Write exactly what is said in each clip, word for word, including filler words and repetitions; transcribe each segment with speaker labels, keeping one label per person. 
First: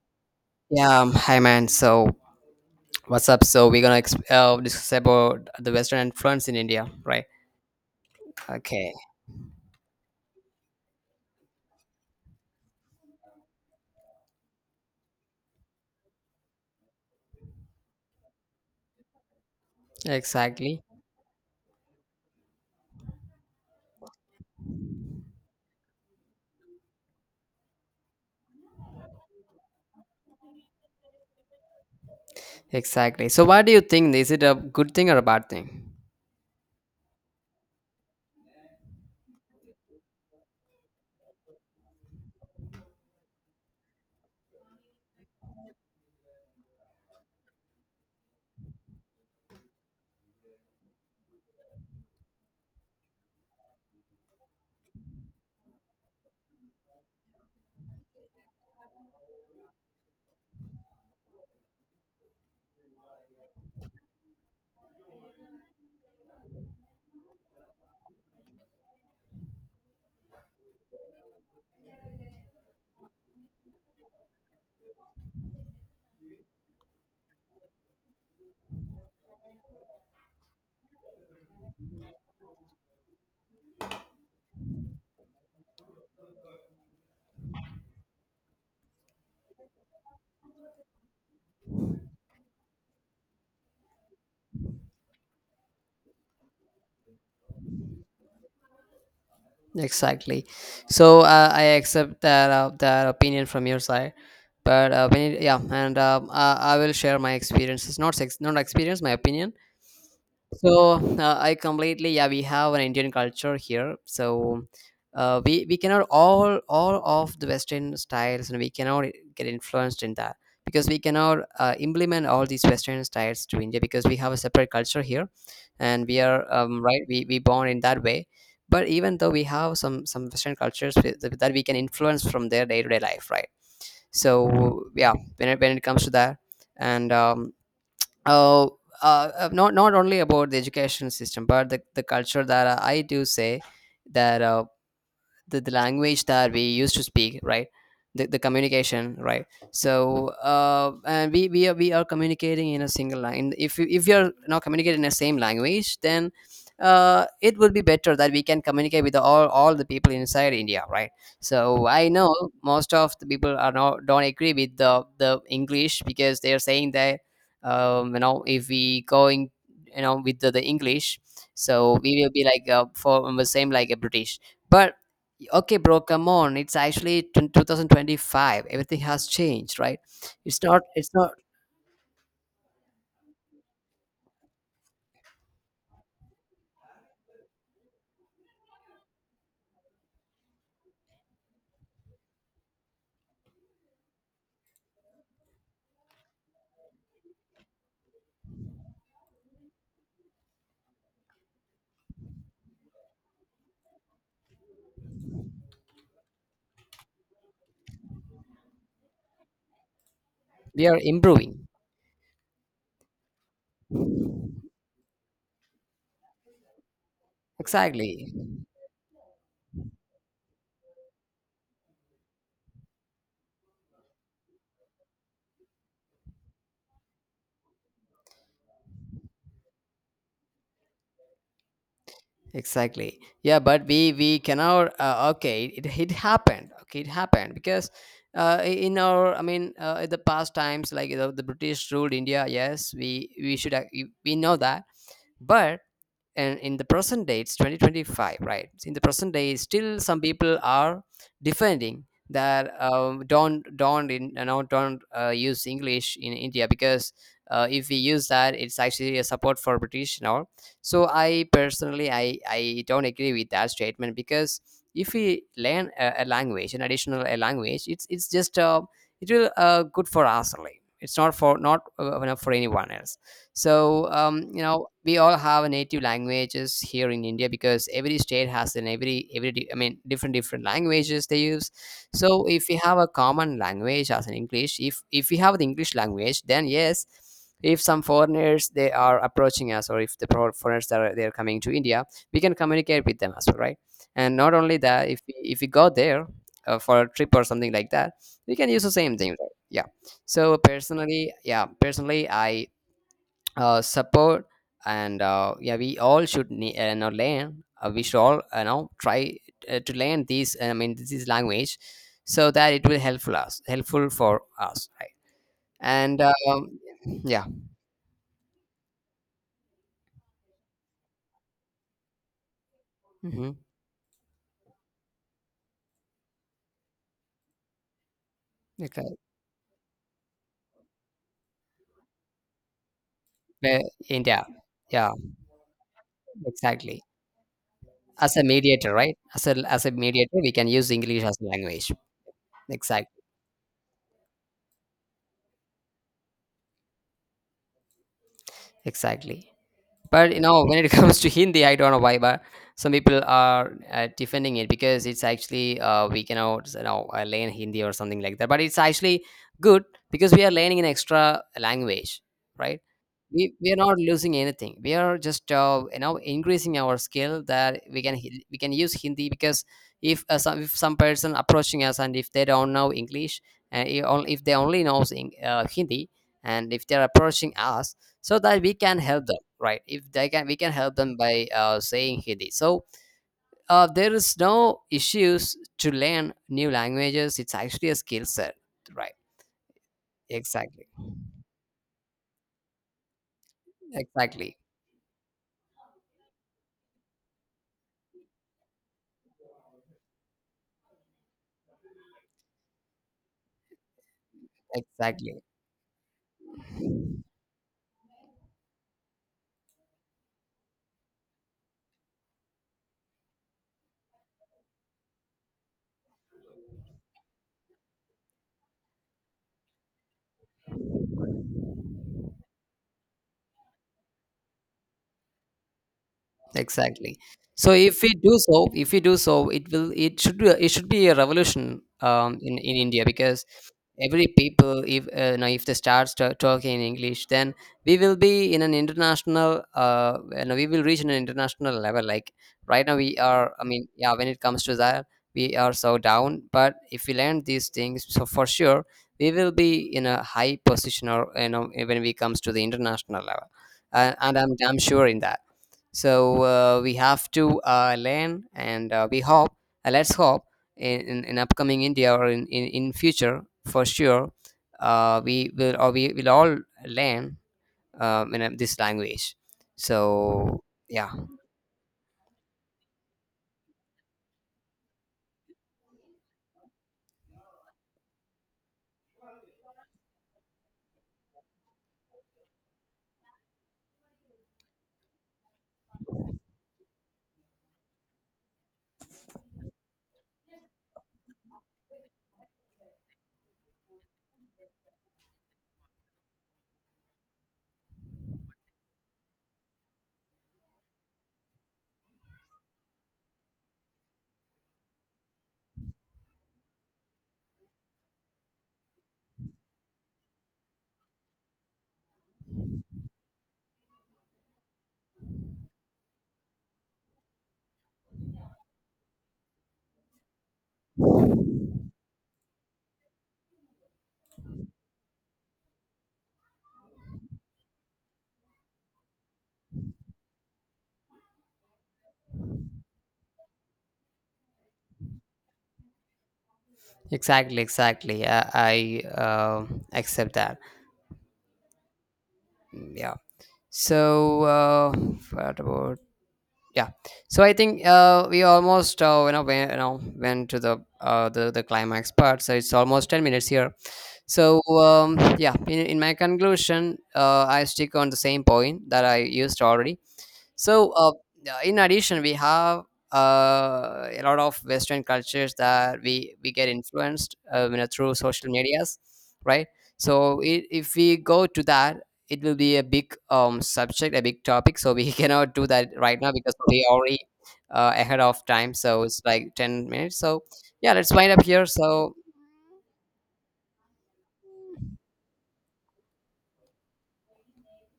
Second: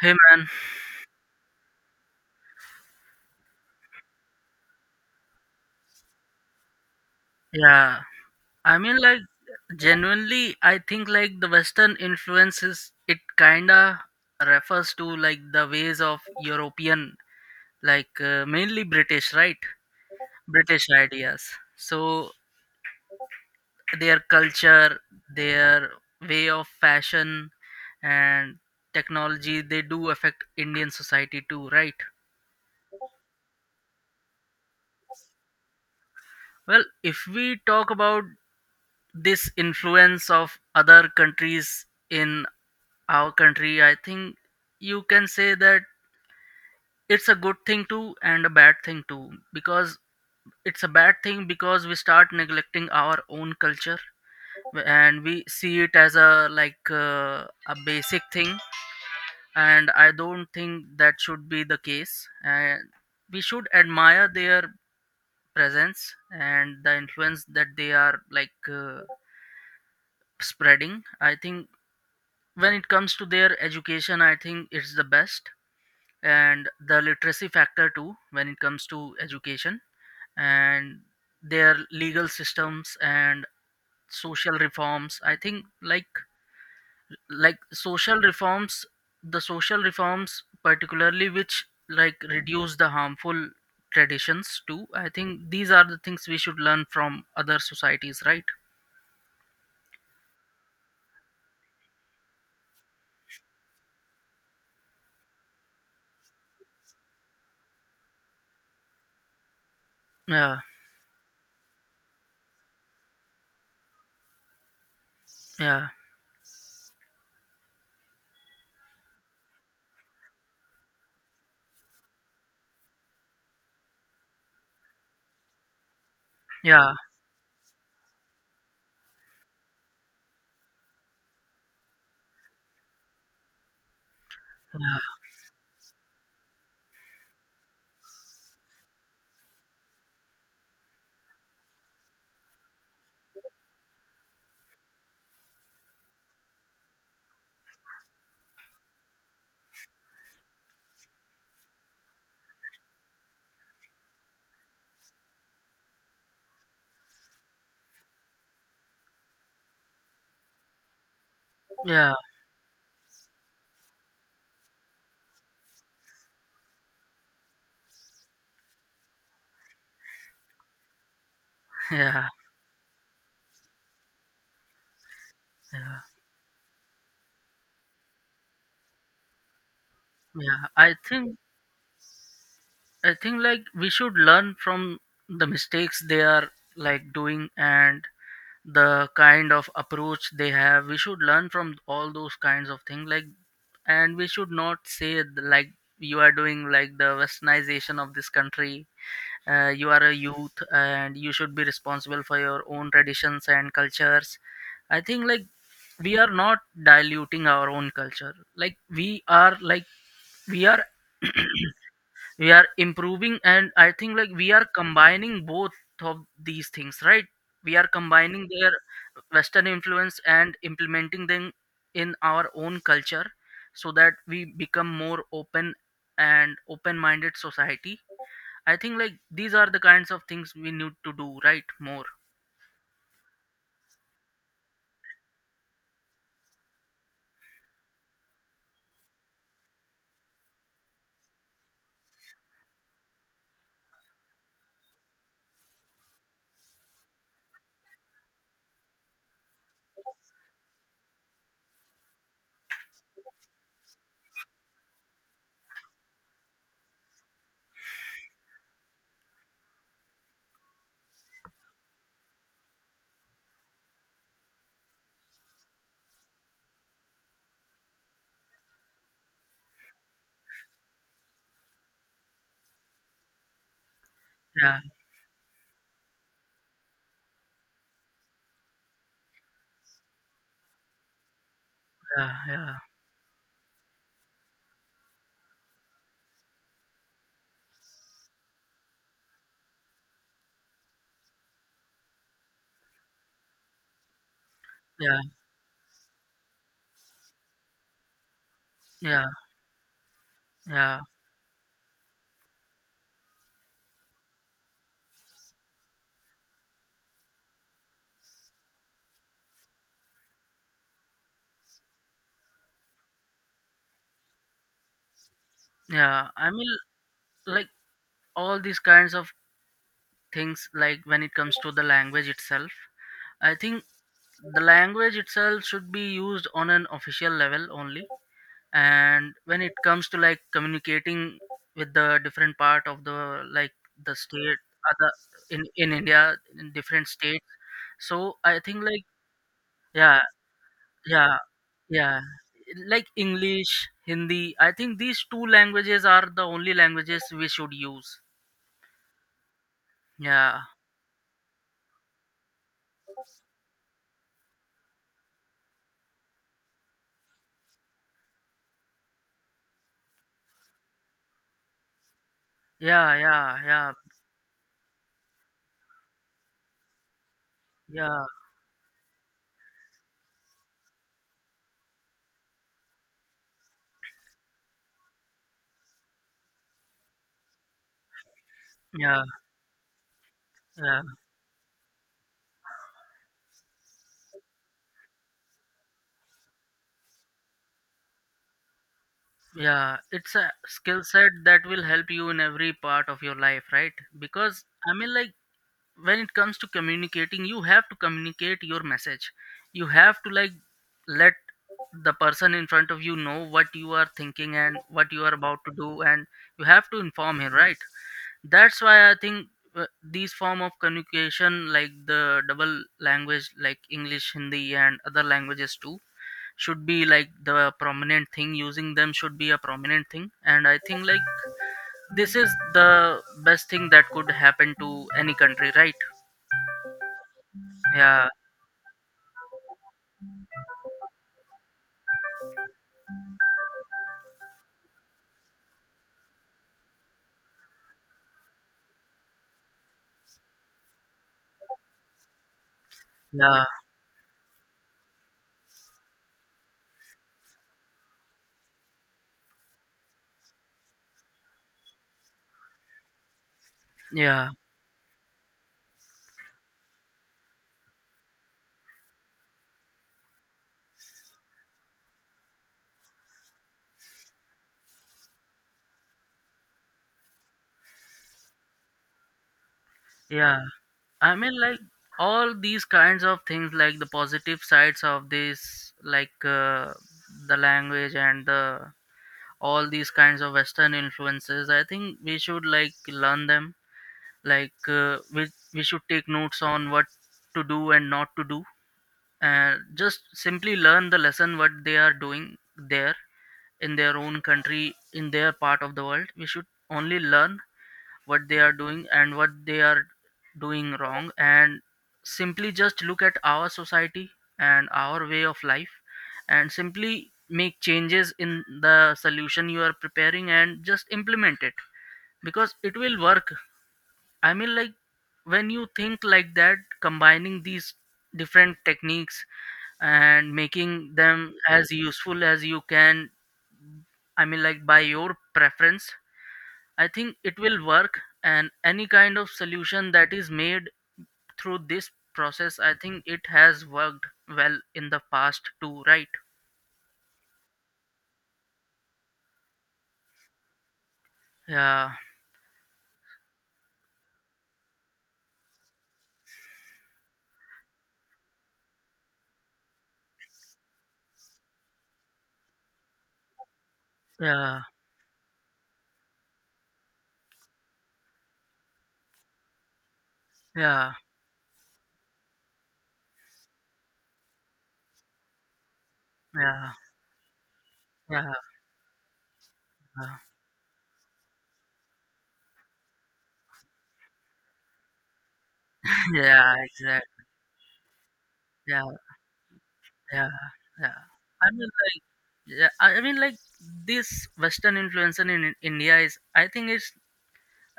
Speaker 1: Hey man,
Speaker 2: Yeah, um, Hi man. So what's up? So we're gonna ex- uh, discuss about the Western influence in India, right?
Speaker 1: yeah. I
Speaker 2: Okay,
Speaker 1: mean, like, genuinely, I think like the Western influences it kinda refers to like the ways of European, like uh, mainly British, right?
Speaker 2: exactly,
Speaker 1: British ideas. So their culture, their way of fashion, and technology, they do affect Indian society too, right?
Speaker 2: exactly. So what do you think? Is it a good thing or a bad thing?
Speaker 1: Well, if we talk about this influence of other countries in our country, I think you can say that it's a good thing too and a bad thing too, because it's a bad thing because we start neglecting our own culture and we see it as a like uh, a basic thing, and I don't think that should be the case. And we should admire their presence and the influence that they are like uh, spreading. I think when it comes to their education, I think it's the best, and the literacy factor too when it comes to education, and their legal systems and social reforms. I think like like social reforms, the social reforms particularly which like reduce the harmful traditions too, I think these are the things we should learn from other societies, right?
Speaker 2: Exactly. So uh, I accept that uh, that opinion from your side, but uh, when it, yeah, and um, uh, I will share my experiences. Not sex, not experience, my opinion.
Speaker 1: Yeah,
Speaker 2: So uh, I completely, yeah, we have an Indian culture here, so uh, we we
Speaker 1: yeah,
Speaker 2: cannot, all all of the Western styles, and we cannot get influenced in that, because we cannot uh, implement all these Western styles to India because we have a separate culture here, and we are um,
Speaker 1: yeah,
Speaker 2: right, we we born in that way. But even though we have some some Western cultures with- that that we can influence from their day to day life, right? So
Speaker 1: yeah,
Speaker 2: yeah, when it, when it comes to that. And um, uh, uh, not not only about the education system, but the, the culture that I do say, that uh, the, the language that we used to speak, right? The, the communication, right? So uh, and we we are, we are communicating in a single line. If you if you're not communicating in the same language, then uh, it would be better that we can communicate with all all the people inside India, right? So I
Speaker 1: yeah,
Speaker 2: know most of the people are not don't agree with the the English because they're saying that, um, you know if we going, you know with the, the English, so we
Speaker 1: yeah,
Speaker 2: will be like uh, for the same, like a British. But okay bro,
Speaker 1: yeah,
Speaker 2: come on, it's actually t- twenty twenty-five. Everything has changed, right? it's
Speaker 1: yeah.
Speaker 2: not
Speaker 1: i
Speaker 2: it's not.
Speaker 1: think I think like we should learn from the mistakes they are like doing, and the kind of approach they have. We should learn from all those kinds of things. Like and we should not say, like, "You are doing like the westernization of this country. Uh, you are a youth and you should be responsible for your own traditions and cultures." I think like we are not diluting our own culture. Like we are like we are,
Speaker 2: We are improving.
Speaker 1: we are improving, and I think like we are combining both of these things, right? We are
Speaker 2: exactly
Speaker 1: combining their Western influence and implementing them in our own culture, so that we become more open and open minded society. I think like these are the kinds of things we need to do, right? More,
Speaker 2: exactly. Yeah, but we we cannot uh, okay, it, it happened. Okay it happened because uh, I- in our I mean uh, in the past times, like, you know, the British ruled India. Yes, we we should ac- we we know that. But, and in the present day it's twenty twenty-five, right? In the present day, still some people are defending that, um, don't don't in, you know don't uh, use English in India because uh, if we use that, it's actually a support for British and all. So I personally, i i don't agree with that statement, because if we learn a, a language, an additional a language, it's it's just uh, it will uh, good for us only. It's not for not uh, for anyone else. So, um, you
Speaker 1: yeah,
Speaker 2: know, we all have a native languages here in India, because every state has an every every di- I mean different different languages they use.
Speaker 1: yeah,
Speaker 2: So, if we
Speaker 1: yeah,
Speaker 2: have a common language as an English, if if we have the English language, then yes, if some foreigners they are approaching us, or if the pro- foreigners that are they are coming to India, we can communicate with them as well, right? And not only that,
Speaker 1: yeah,
Speaker 2: if we, if we go there uh, for a trip or something like that, we can use the same
Speaker 1: yeah,
Speaker 2: thing, right? Yeah. So
Speaker 1: yeah,
Speaker 2: personally, yeah, personally, I uh, support. And uh, yeah, we all should ne- uh, know learn, uh, we should all you know try uh, to learn these, I mean, this is language, so that it will helpful us, helpful for us, right? And
Speaker 1: yeah. I mean,
Speaker 2: um, yeah.
Speaker 1: like all these kinds of things, like when it comes to the language itself,
Speaker 2: Hmm.
Speaker 1: I think the language itself should be used on an official level only.
Speaker 2: Okay.
Speaker 1: And when it comes to like communicating with the different part of the like
Speaker 2: Uh,
Speaker 1: the
Speaker 2: India.
Speaker 1: state, other,
Speaker 2: Yeah,
Speaker 1: in in India, in
Speaker 2: exactly.
Speaker 1: different states, so
Speaker 2: As a
Speaker 1: I think
Speaker 2: mediator,
Speaker 1: like
Speaker 2: right? As a as a
Speaker 1: yeah,
Speaker 2: mediator we can use English
Speaker 1: yeah,
Speaker 2: as a language.
Speaker 1: yeah. Like
Speaker 2: Exact,
Speaker 1: english, Hindi, I think these two languages are the only languages we should use.
Speaker 2: exactly. But you
Speaker 1: Yeah,
Speaker 2: know, when it comes to Hindi, I don't know why, but some people are uh, defending it, because it's actually uh, we cannot, you know, uh, learn Hindi or something like that. But it's actually good because we are learning an extra language, right?
Speaker 1: yeah,
Speaker 2: We,
Speaker 1: yeah,
Speaker 2: we are
Speaker 1: yeah,
Speaker 2: not losing anything. We are just uh, you know, increasing our skill, that we can
Speaker 1: yeah,
Speaker 2: hi- we can use Hindi, because if uh, some if some person approaching us, and if they don't know English, and if on- if they only knows in, uh, Hindi, and if they are approaching us, so that we can
Speaker 1: yeah,
Speaker 2: help them, right? If they can, we can help
Speaker 1: yeah,
Speaker 2: them by uh, saying Hindi. So uh, there is no issues to learn new languages, it's actually a skill set, right?
Speaker 1: yeah. It's a
Speaker 2: exactly
Speaker 1: skill set that will help you in every part of your life, right?
Speaker 2: exactly
Speaker 1: Because I mean, like when it comes to communicating, you have to communicate your message. You have to like let the person in front of you know what you are thinking and what you are
Speaker 2: exactly
Speaker 1: about to do, and you have to inform him, right? That's why I think uh, these form of communication, like the double language, like English, Hindi, and other languages too, should be like the prominent thing. Using them should be a prominent thing, and I think like this is the best thing that could happen to any country, right?
Speaker 2: exactly. So if we
Speaker 1: Yeah,
Speaker 2: do so if we do so, it will, it should be a- it should be a revolution um in in India, because every people, if uh, you know, if they start sta- talking in English, then we will be in an international, uh you know, we will reach an international level. Like right now, we are,
Speaker 1: yeah,
Speaker 2: I mean, yeah, when it comes to that, we are so down. But if we learn these things, so for sure we will be in a high position, or, you know, when it comes to the international level. Uh, and
Speaker 1: yeah,
Speaker 2: I'm damn sure in that. So uh, we have to uh, learn, and uh, we hope, uh, let's hope in, in, in upcoming India or in, in, in future for sure, uh, we will, or we will all learn um, in, uh, this language.
Speaker 1: yeah.
Speaker 2: So yeah.
Speaker 1: I mean, like all these kinds of things, like the positive sides of this, like uh, the language and the, all these kinds of Western influences, I think we should like learn them. Like uh, we we should take notes on what to do and not to do, and just simply learn the lesson what they are doing there in their own country, in their part of the world. We should only learn what they are doing and what they are doing wrong, and simply just look at our society and our way of life, and simply make changes in the solution you are preparing and just implement it, because it will work. I mean, like when you think like that, combining these different techniques and making them as useful as you can, I mean, like by your preference, I think it will work. And any kind of solution that is made through this process, I think it has worked well in the past too, right?
Speaker 2: exactly exactly i, I uh, accept that.
Speaker 1: Yeah,
Speaker 2: Mm, yeah. So uh, what about, yeah, so I think uh, we almost uh, you know went, you know went to the uh, the the climax part. So it's almost ten minutes here. So
Speaker 1: yeah,
Speaker 2: um, yeah, in, in my conclusion, uh, I stick on the same point that I used already. So
Speaker 1: yeah,
Speaker 2: uh, yeah, in addition, we have uh, a lot of Western cultures that we we get
Speaker 1: yeah,
Speaker 2: influenced, uh, you know, through
Speaker 1: yeah,
Speaker 2: social medias, right?
Speaker 1: yeah,
Speaker 2: So I if we go to that, it will be a big um, subject, a big topic. So we cannot do that right now because
Speaker 1: yeah,
Speaker 2: we already
Speaker 1: exactly.
Speaker 2: uh, ahead of time.
Speaker 1: Yeah.
Speaker 2: So it's like ten minutes. So
Speaker 1: Yeah,
Speaker 2: yeah, let's
Speaker 1: yeah.
Speaker 2: wind up here.
Speaker 1: I mean,
Speaker 2: So
Speaker 1: like, yeah, I I mean, like this Western influence in in India is, I think it's,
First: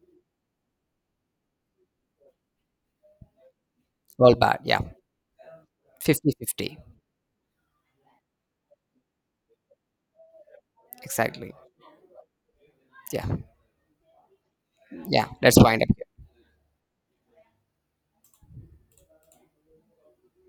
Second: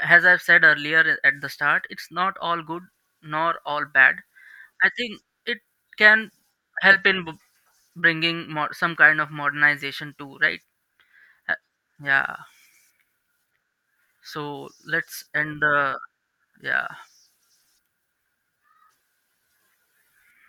Speaker 1: as I've said earlier at the start, it's not all good nor all bad.
Speaker 2: all bad. Yeah,
Speaker 1: I think it can
Speaker 2: fifty fifty.
Speaker 1: help in b- bringing more, some kind of modernization too, right? Uh,
Speaker 2: Exactly.
Speaker 1: Yeah.
Speaker 2: Yeah.
Speaker 1: So let's
Speaker 2: Yeah.
Speaker 1: end
Speaker 2: Let's wind
Speaker 1: the,
Speaker 2: up.
Speaker 1: yeah.